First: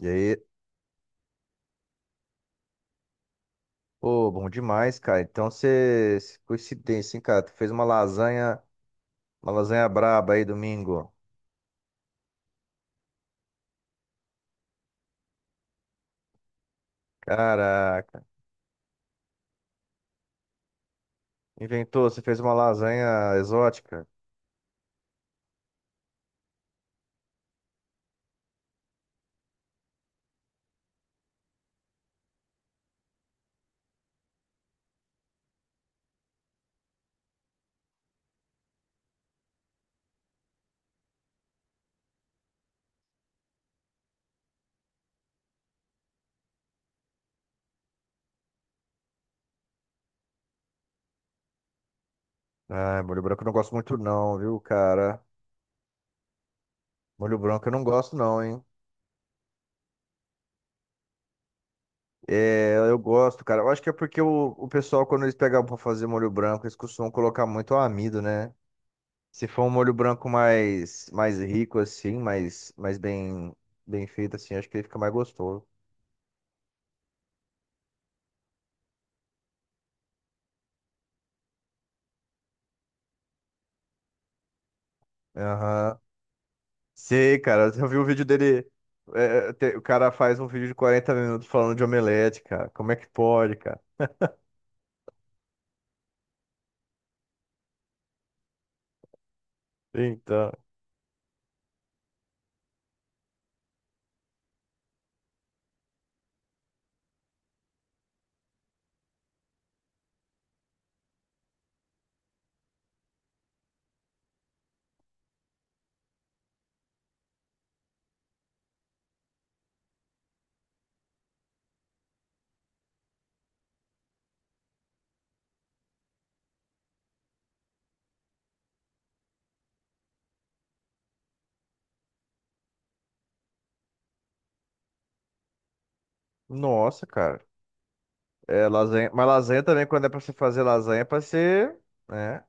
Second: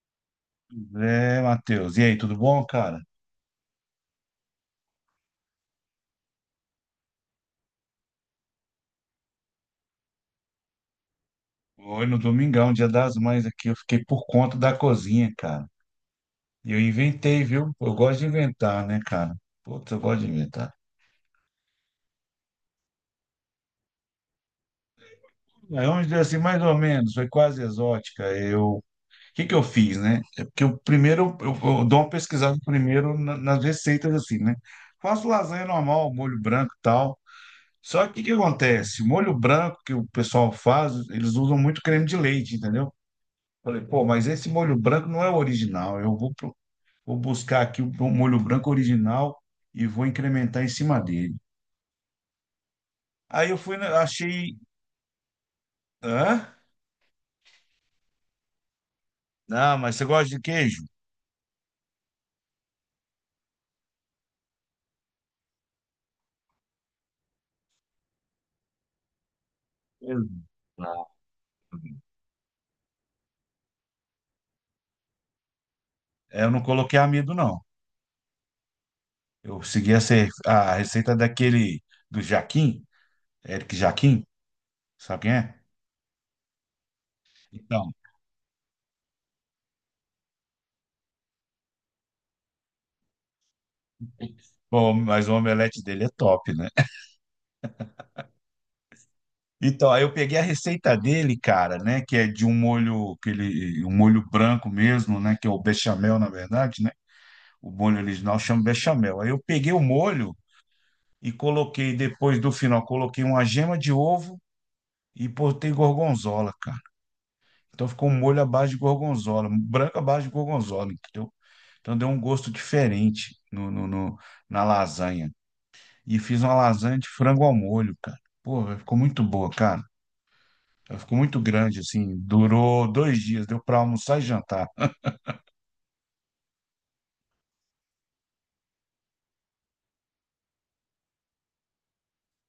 E aí, É, Matheus. E aí, tudo bom, cara? pô, bom demais, cara. Então você, coincidência, hein, cara? Tu fez uma lasanha braba aí domingo. Hoje no Domingão, Dia das Mães aqui, eu fiquei por conta da cozinha, cara. E eu inventei, viu? Eu gosto Caraca, de inventar, né, cara? Putz, eu gosto de inventar. inventou, você fez uma lasanha exótica. Aí vamos dizer assim, mais ou menos, foi quase exótica. Eu, o que que eu fiz, né? É porque eu primeiro, eu dou uma pesquisada primeiro nas receitas, assim, né? Faço lasanha normal, molho branco e tal. Só que o que que acontece? O molho branco que o pessoal faz, eles usam muito creme de leite, entendeu? Falei, pô, mas esse molho branco não é o original. Eu vou, vou buscar aqui o molho branco original e vou incrementar em cima dele. Ah, molho branco eu Aí não eu gosto fui, muito não, achei. viu, cara? Hã? Molho branco eu não gosto não, hein? Não, mas você gosta de queijo? É, eu gosto, cara. Eu acho que é porque o pessoal, quando eles pegavam pra fazer molho branco, eles costumam colocar muito amido, né? Se for um molho branco mais, Exato. mais rico, assim, mais bem feito, assim, acho que ele fica mais gostoso. É, eu não coloquei amido, não. Eu segui a receita daquele do Jaquim, Eric Jaquim, sabe quem é? Aham. Sei, cara, eu já Então, vi um vídeo dele. É, o cara faz um vídeo de 40 minutos falando de omelete, cara. Como é que pode, cara? bom, mas o omelete dele é top, né? Então, aí eu peguei a Então. receita dele, cara, né, que é de um molho, aquele um molho branco mesmo, né, que é o bechamel, na verdade, né? O molho original chama bechamel. Aí eu peguei o molho e coloquei depois do final, coloquei uma gema de ovo e botei gorgonzola, cara. Então ficou um molho à base de gorgonzola, branco à base de gorgonzola, entendeu? Então deu um gosto diferente na lasanha. E fiz uma lasanha de frango ao molho, cara. Porra, ficou muito boa, cara. Ela ficou muito grande, assim. Durou dois dias, deu para almoçar e jantar. Nossa, cara. É, lasanha. Mas lasanha também, quando é pra você fazer lasanha, é pra ser. Né?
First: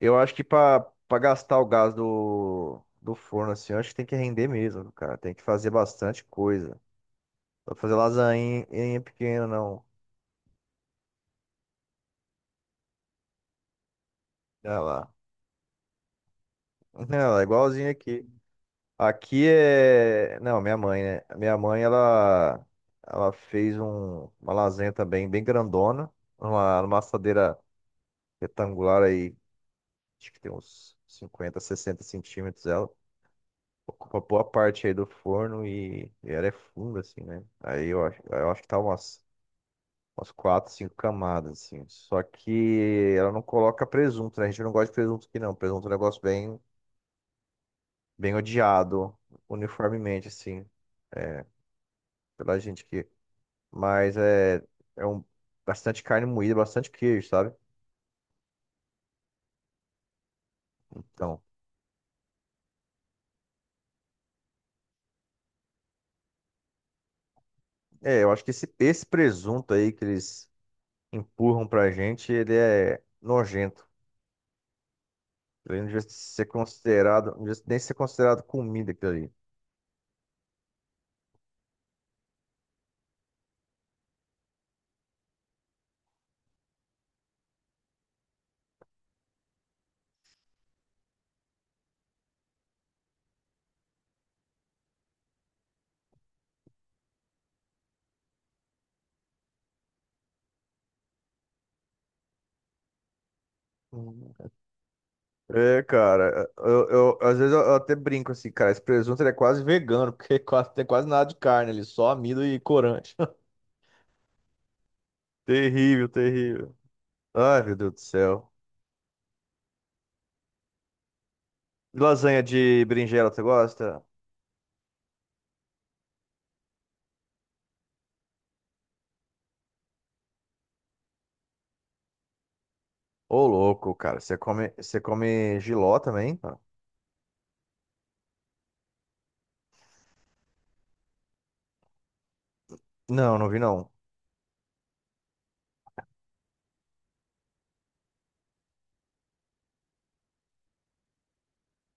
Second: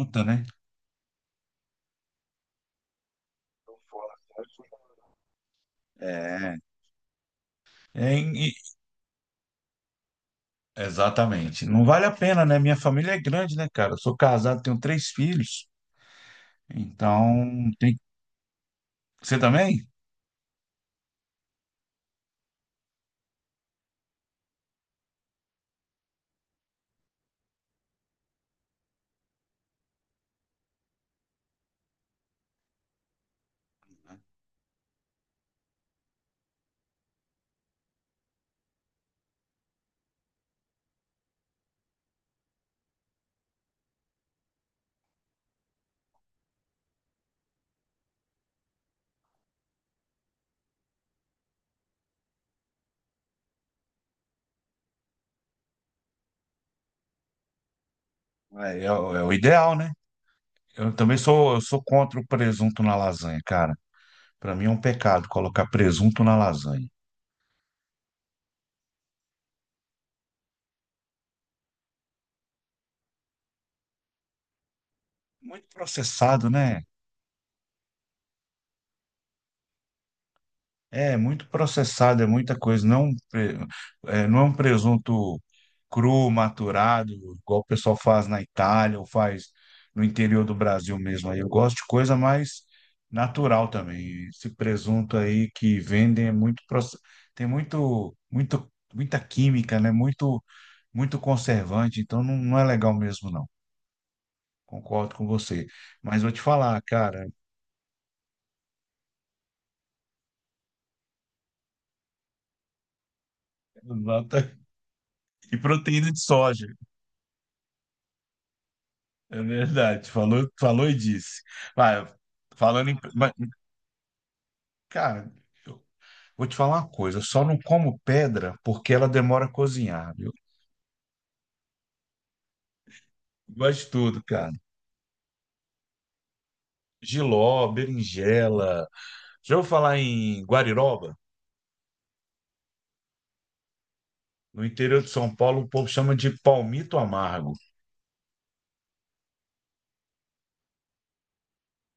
Eu acho né? que pra gastar o gás do forno, assim, eu acho que tem que render mesmo, cara. Tem que fazer bastante É, coisa. Pra fazer é, e- lasanha em pequena, não. exatamente. Não vale a pena, né? Minha família é grande, né, cara? Eu sou casado, tenho Olha três lá. filhos, Olha lá, então igualzinho tem. aqui. Você Aqui também? é. Não, minha mãe, né? Minha mãe, ela, uma lasanha também bem grandona, numa assadeira retangular aí, acho que tem uns 50, 60 centímetros ela. Ocupa boa parte aí do forno e ela é funda, assim, né? Aí eu acho que tá umas 4, 5 camadas, assim. Só que ela não coloca presunto, né? A gente não gosta de presunto aqui, não. Presunto é um negócio bem odiado, uniformemente, assim. É, pela gente que, mas é, é um, bastante carne moída, bastante queijo, sabe? É, é o é o ideal, né? Eu também Então, sou, eu sou contra o presunto na lasanha, cara. Para mim é um pecado colocar presunto na lasanha. é, eu acho que esse presunto aí que eles empurram pra gente, ele é nojento. Muito Ele não devia ser processado, né? considerado, não devia nem ser considerado comida aquilo ali. É muito processado, é muita coisa. Não, não é um presunto cru, maturado, igual o pessoal faz na Itália ou faz no interior do Brasil mesmo. Aí eu gosto de coisa mais natural também. Esse presunto aí que vendem é tem muito, muito, muita química, né? Muito, muito conservante. Então não, não é legal mesmo, não. Hum. Concordo com você. É, Mas vou te cara, falar, eu, cara. às vezes eu até brinco assim, cara, esse presunto ele é quase vegano, porque quase, tem quase nada de carne ali, só amido e corante. nota- e Terrível, proteína de soja. terrível. Ai, meu Deus do céu. É verdade, falou, falou e disse. Vai, Lasanha de falando em. berinjela, Mas, você gosta? Cara, eu vou te falar uma coisa, eu só não como pedra porque ela demora a cozinhar, viu? Ô, Gosto de louco, cara. tudo, Você cara. come, você come jiló também, cara? Jiló, berinjela. Já ouviu falar em guariroba? Não, não vi não. No interior de São Paulo, o povo chama de palmito amargo.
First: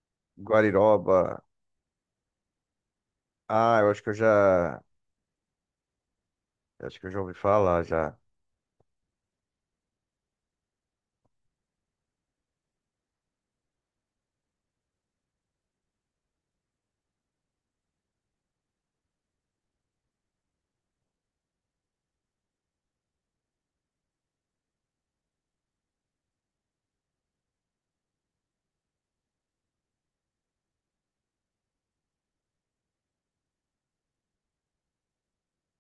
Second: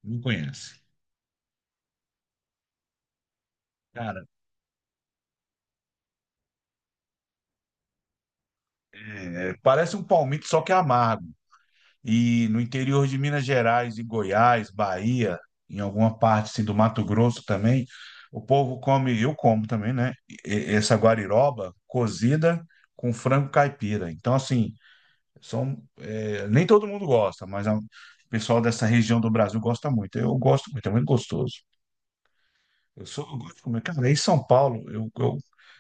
Não conhece. Guariroba. Ah, Cara, eu acho que eu já ouvi falar já. Parece um palmito, só que é amargo. E no interior de Minas Gerais e Goiás, Bahia, em alguma parte assim, do Mato Grosso também, o povo come, eu como também, né? Essa guariroba cozida com frango caipira. Então, assim, nem todo mundo gosta, mas o pessoal dessa região do Brasil gosta muito. Eu gosto muito, é muito gostoso. Eu sou, eu gosto de comer. Cara, em São Paulo,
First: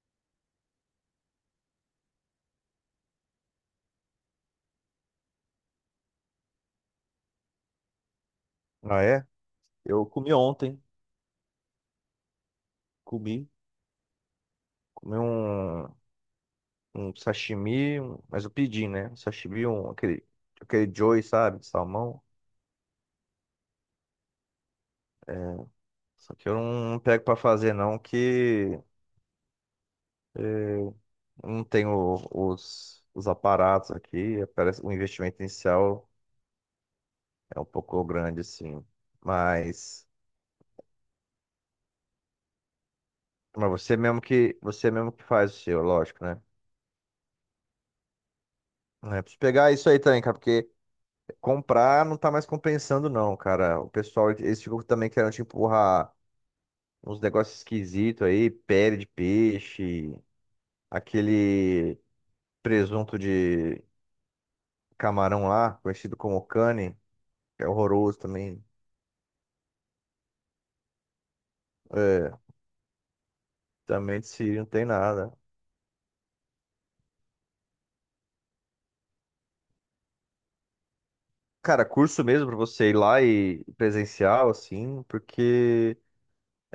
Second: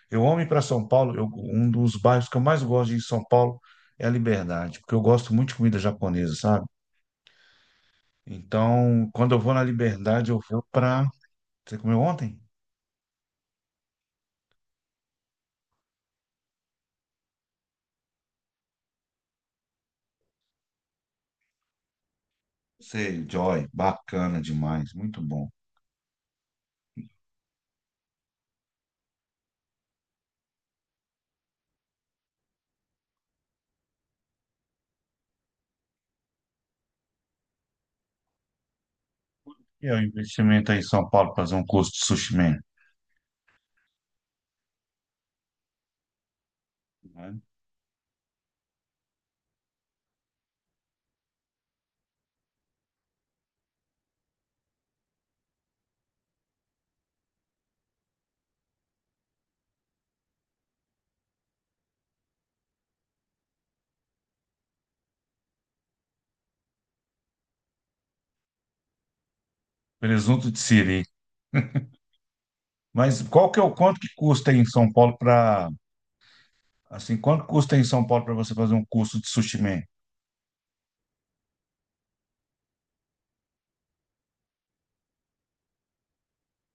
eu amo ir para São Paulo. Um dos bairros que eu mais gosto de ir em São Paulo é a Liberdade, porque eu gosto muito de comida japonesa, sabe? Ah, Então, é? quando eu vou na Eu Liberdade, comi eu vou ontem. para. Você comeu ontem? Comi. Comi um sashimi, mas eu pedi, né? Um sashimi, aquele joy, sabe? De salmão. Sei, Joy, bacana demais, muito bom. Só que eu não pego pra fazer não, que eh, não tenho os aparatos aqui. Parece, o investimento inicial é um pouco grande, assim. E é o Mas... investimento aí em São Paulo para fazer um curso de sushi man, Mas você mesmo que faz o seu, lógico, né? né? É, preciso pegar isso aí também, cara, porque comprar não tá mais compensando, não, cara. O pessoal, eles ficam também querendo te empurrar uns negócios esquisitos aí, pele de peixe, aquele presunto de camarão lá, conhecido como cane, que é horroroso também. Presunto de siri. É, Mas qual que é o quanto que também de custa aí Siri em não tem São Paulo nada. para assim, quanto custa aí em São Paulo para você fazer um curso de sushi man? Cara, curso mesmo pra você ir lá e presencial, assim, porque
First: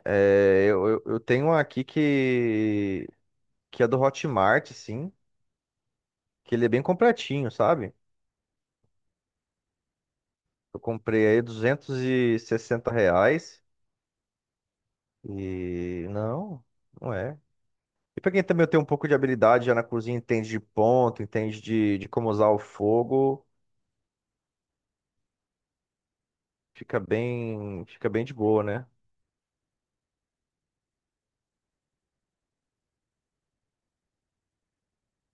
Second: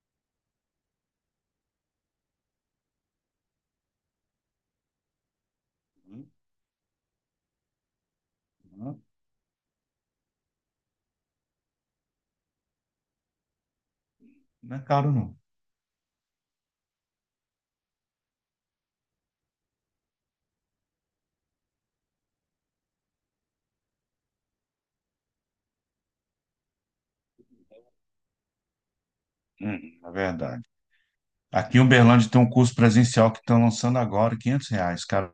é, eu tenho uma aqui que é do Hotmart, sim, que ele é bem completinho, sabe? Uhum. Eu comprei aí R$ 260 Não é caro não. e não, não é. E pra quem também tem um pouco de habilidade já na cozinha, entende de ponto, entende de como usar o fogo, fica bem de boa, né? Na verdade. Aqui em Uberlândia tem um curso presencial que estão lançando agora, quinhentos R$ 500,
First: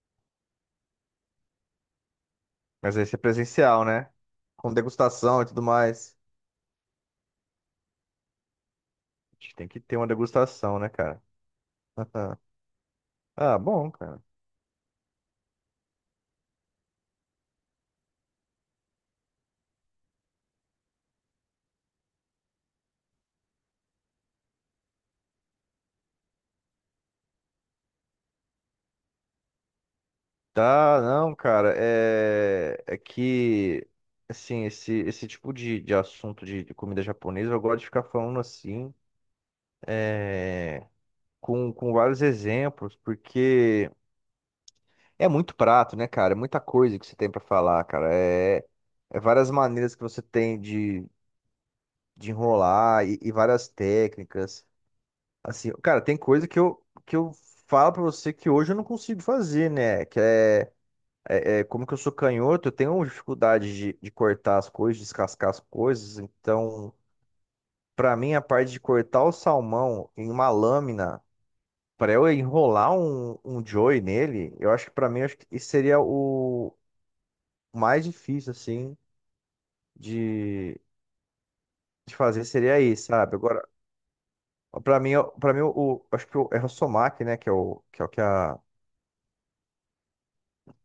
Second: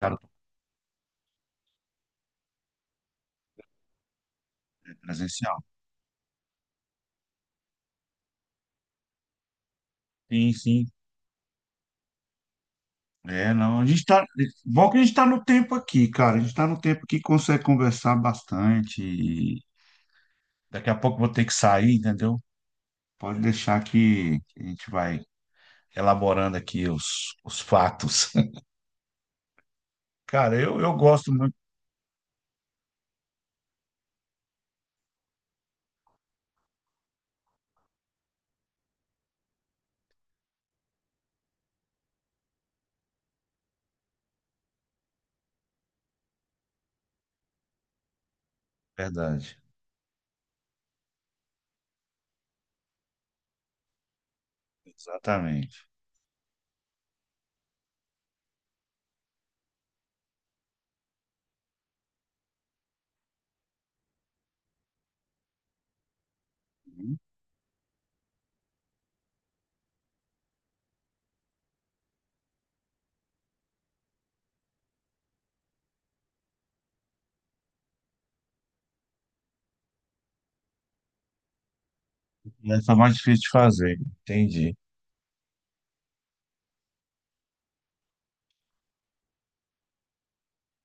cara, Mas aí é presencial, né? Com degustação e tudo presencial. mais. A gente tem que ter uma Sim, degustação, sim, né, cara? é, Ah, não, a bom, gente cara. tá. Bom que a gente tá no tempo aqui, cara. A gente tá no tempo que consegue conversar bastante. E daqui a pouco eu vou ter que sair, entendeu? Pode deixar que a gente vai elaborando aqui os fatos. Cara, eu Tá, gosto não, muito, cara, é que, assim, esse tipo de assunto de comida japonesa, eu gosto de ficar falando assim, é, com vários exemplos, porque é muito prato, né, cara? É muita coisa que você tem pra falar, cara. É várias verdade. maneiras que você tem de enrolar e várias técnicas. Assim, Exatamente. cara, tem coisa que eu falo pra você que hoje eu não consigo fazer, né? Como que eu sou canhoto, eu tenho dificuldade de cortar as coisas, descascar as coisas. Então, para mim, a parte de cortar o salmão em uma lâmina, para eu enrolar um joey nele, eu acho que para mim, eu acho que isso seria o mais difícil, assim, de, de fazer, seria Essa é isso, mais sabe? difícil de Agora, fazer, entendi. para mim, para mim, é o somac, né, que é o que, é o que a, a,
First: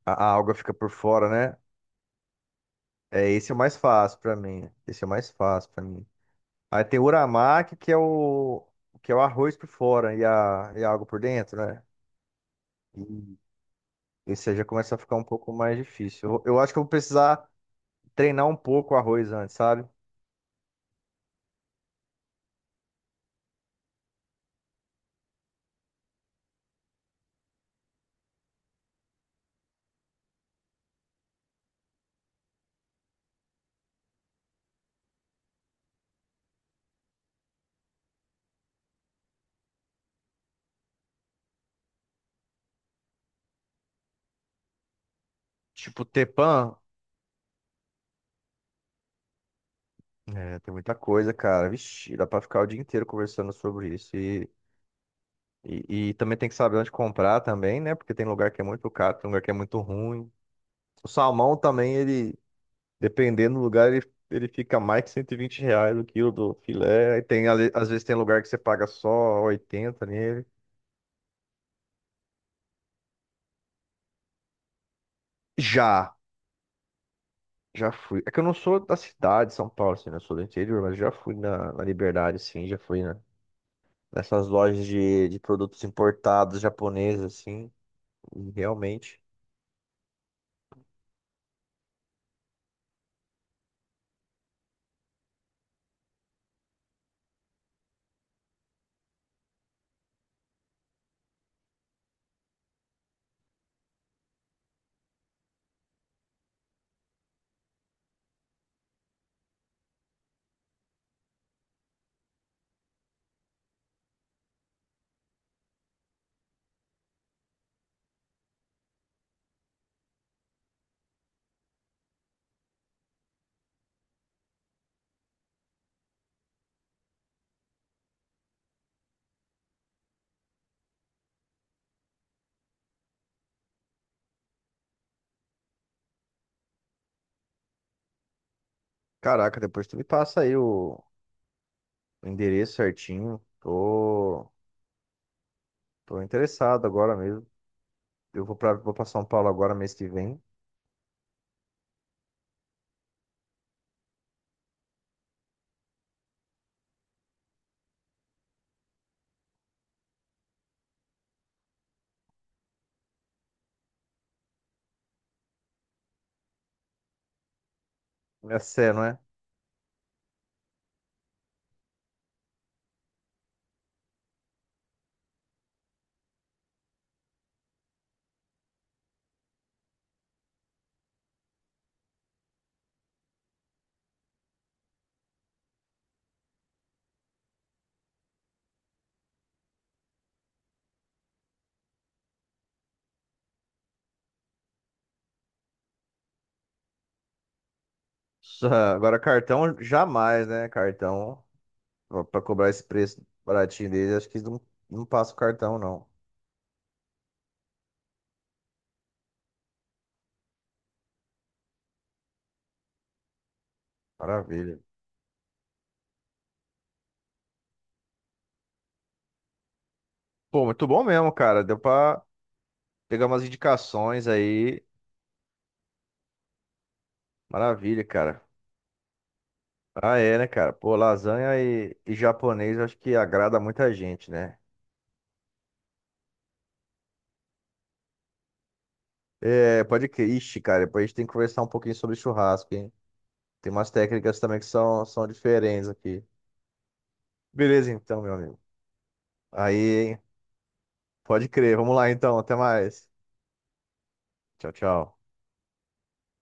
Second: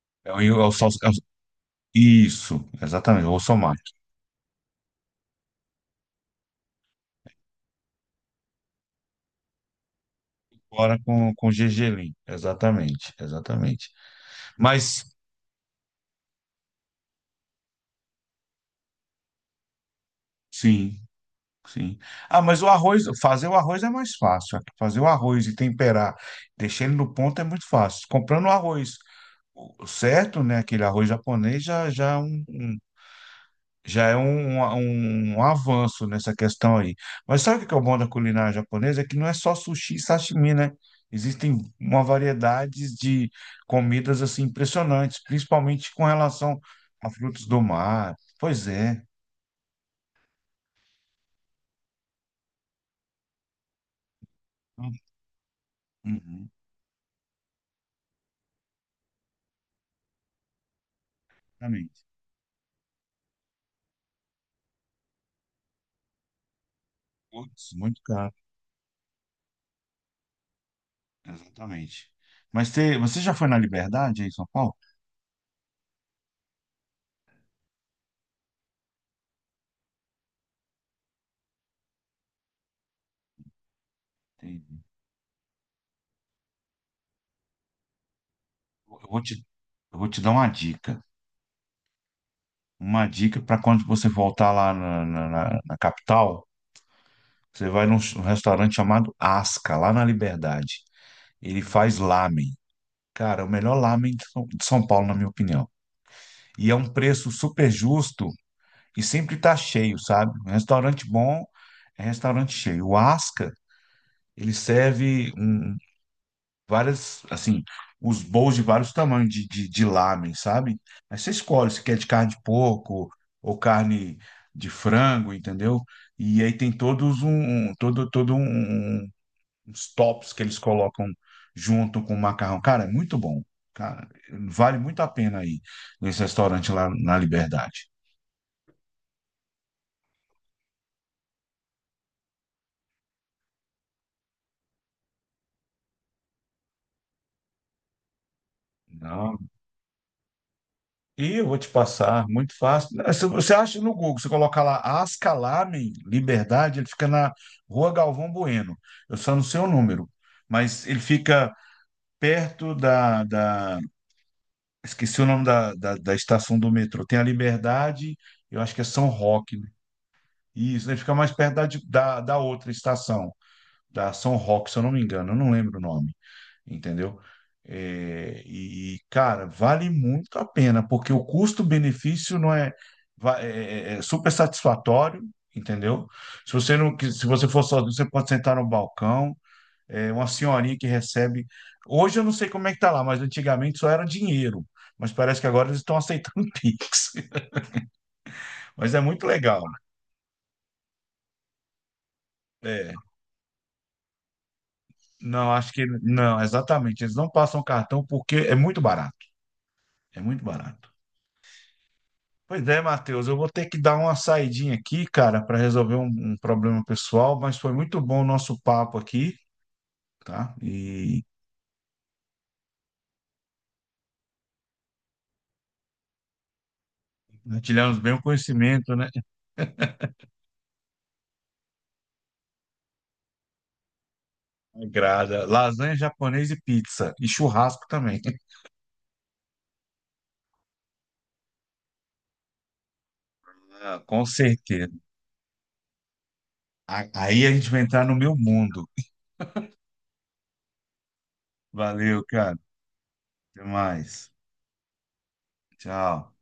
a É o, alga é o, fica por sal- é o- fora, né? isso, exatamente, É, o esse é o mais somar. fácil para mim. Esse é o mais fácil para mim. Aí tem o uramaki, que é o arroz por fora e a Agora água por com dentro, né? gergelim, exatamente, E exatamente. esse aí já começa a Mas, ficar um pouco mais difícil. Eu acho que eu vou precisar treinar um pouco o arroz antes, sabe? sim. Sim. Ah, mas o arroz, fazer o arroz é mais fácil. Fazer o arroz e temperar, deixar ele no ponto é muito fácil. Comprando o arroz o certo, né, aquele arroz japonês já é já é um, um, um avanço nessa questão aí. Mas sabe o que que é o bom da culinária japonesa? É que não é só sushi e sashimi, né? Existem uma variedade de comidas assim impressionantes, principalmente com Tipo, relação tepan, a frutos do mar. Pois é. é, tem muita coisa, cara. Vixe, dá pra ficar o dia inteiro conversando sobre isso. E também Uhum, tem que saber onde comprar também, né? Porque tem lugar que é muito caro, tem lugar que é muito ruim. O salmão também, exatamente. ele dependendo do lugar, ele fica mais que R$ 120 o quilo do filé. Aí tem, Putz, às muito vezes tem caro. lugar que você paga só oitenta nele. Exatamente. Mas você já foi na Liberdade aí em São Paulo? Já, já fui. É que eu não sou da cidade, de São Paulo, assim, né? Eu sou do interior, mas já fui na Liberdade, sim, já fui, né? Nessas Entendi. lojas de produtos importados japoneses, assim, e Eu realmente. vou te, eu vou te dar uma dica. Uma dica para quando você voltar lá na capital, você vai num restaurante chamado Asca, lá na Liberdade. Ele faz lamen. Cara, é o melhor lamen de São Paulo, na minha opinião. E é um preço super justo e sempre tá cheio, sabe? Um restaurante bom é restaurante cheio. O Asca, ele serve um várias, assim, os bowls de vários tamanhos de lamen, sabe? Aí você escolhe se quer de carne de porco ou carne de frango, entendeu? E aí tem todos um, um- todo, todo um, um, um, uns tops que eles colocam junto com o macarrão. Cara, é muito bom. Cara, vale muito a pena aí nesse restaurante lá na Liberdade. Caraca, depois tu me passa aí o endereço certinho. Tô interessado agora mesmo. Eu vou pra São Não. Paulo agora, mês que vem. E eu vou te passar, muito fácil. É, se você acha no Google, você coloca lá Asca Lamen, Liberdade, ele fica na Rua Galvão Bueno. Eu só não sei o número, mas ele fica perto esqueci o nome da estação do metrô. Tem a Liberdade, É eu acho que é sério, não São é? Roque, né? Isso, ele fica mais perto da outra estação da Ação Rock, se eu não me engano, eu não lembro o nome, entendeu? É, e, cara, vale muito a pena, porque o custo-benefício não é, é super satisfatório, entendeu? Se você não, se você for sozinho, você pode sentar no balcão, é uma senhorinha que recebe. Hoje eu não sei como é que tá lá, mas antigamente só era dinheiro. Mas parece que agora eles estão aceitando Pix. Mas é Agora, muito legal. cartão jamais, né? Cartão, pra cobrar esse É, preço baratinho dele, acho que eles não passa o não, acho cartão, que não. não, exatamente. Eles não passam cartão porque é muito barato. É muito barato. Pois é, Matheus, eu vou ter que dar uma saidinha Maravilha. aqui, cara, para resolver um problema pessoal, mas foi muito bom o nosso papo aqui, tá? Pô, muito bom E mesmo, cara. Deu pra pegar umas indicações aí. partilhamos Maravilha, bem o cara. conhecimento, né? Ah, é, né, cara? Pô, lasanha e japonês acho que agrada muita gente, né? Agrada. Lasanha japonesa e pizza, e churrasco também. É, pode que. Ixi, cara, depois a gente tem que conversar um pouquinho sobre churrasco, hein? Tem umas Ah, com técnicas também que certeza. são diferentes aqui. Aí a gente vai Beleza, entrar no então, meu meu amigo. mundo. Aí, hein? Pode crer. Vamos lá, Valeu, então. Até cara. mais. Até mais. Tchau, tchau. Tchau.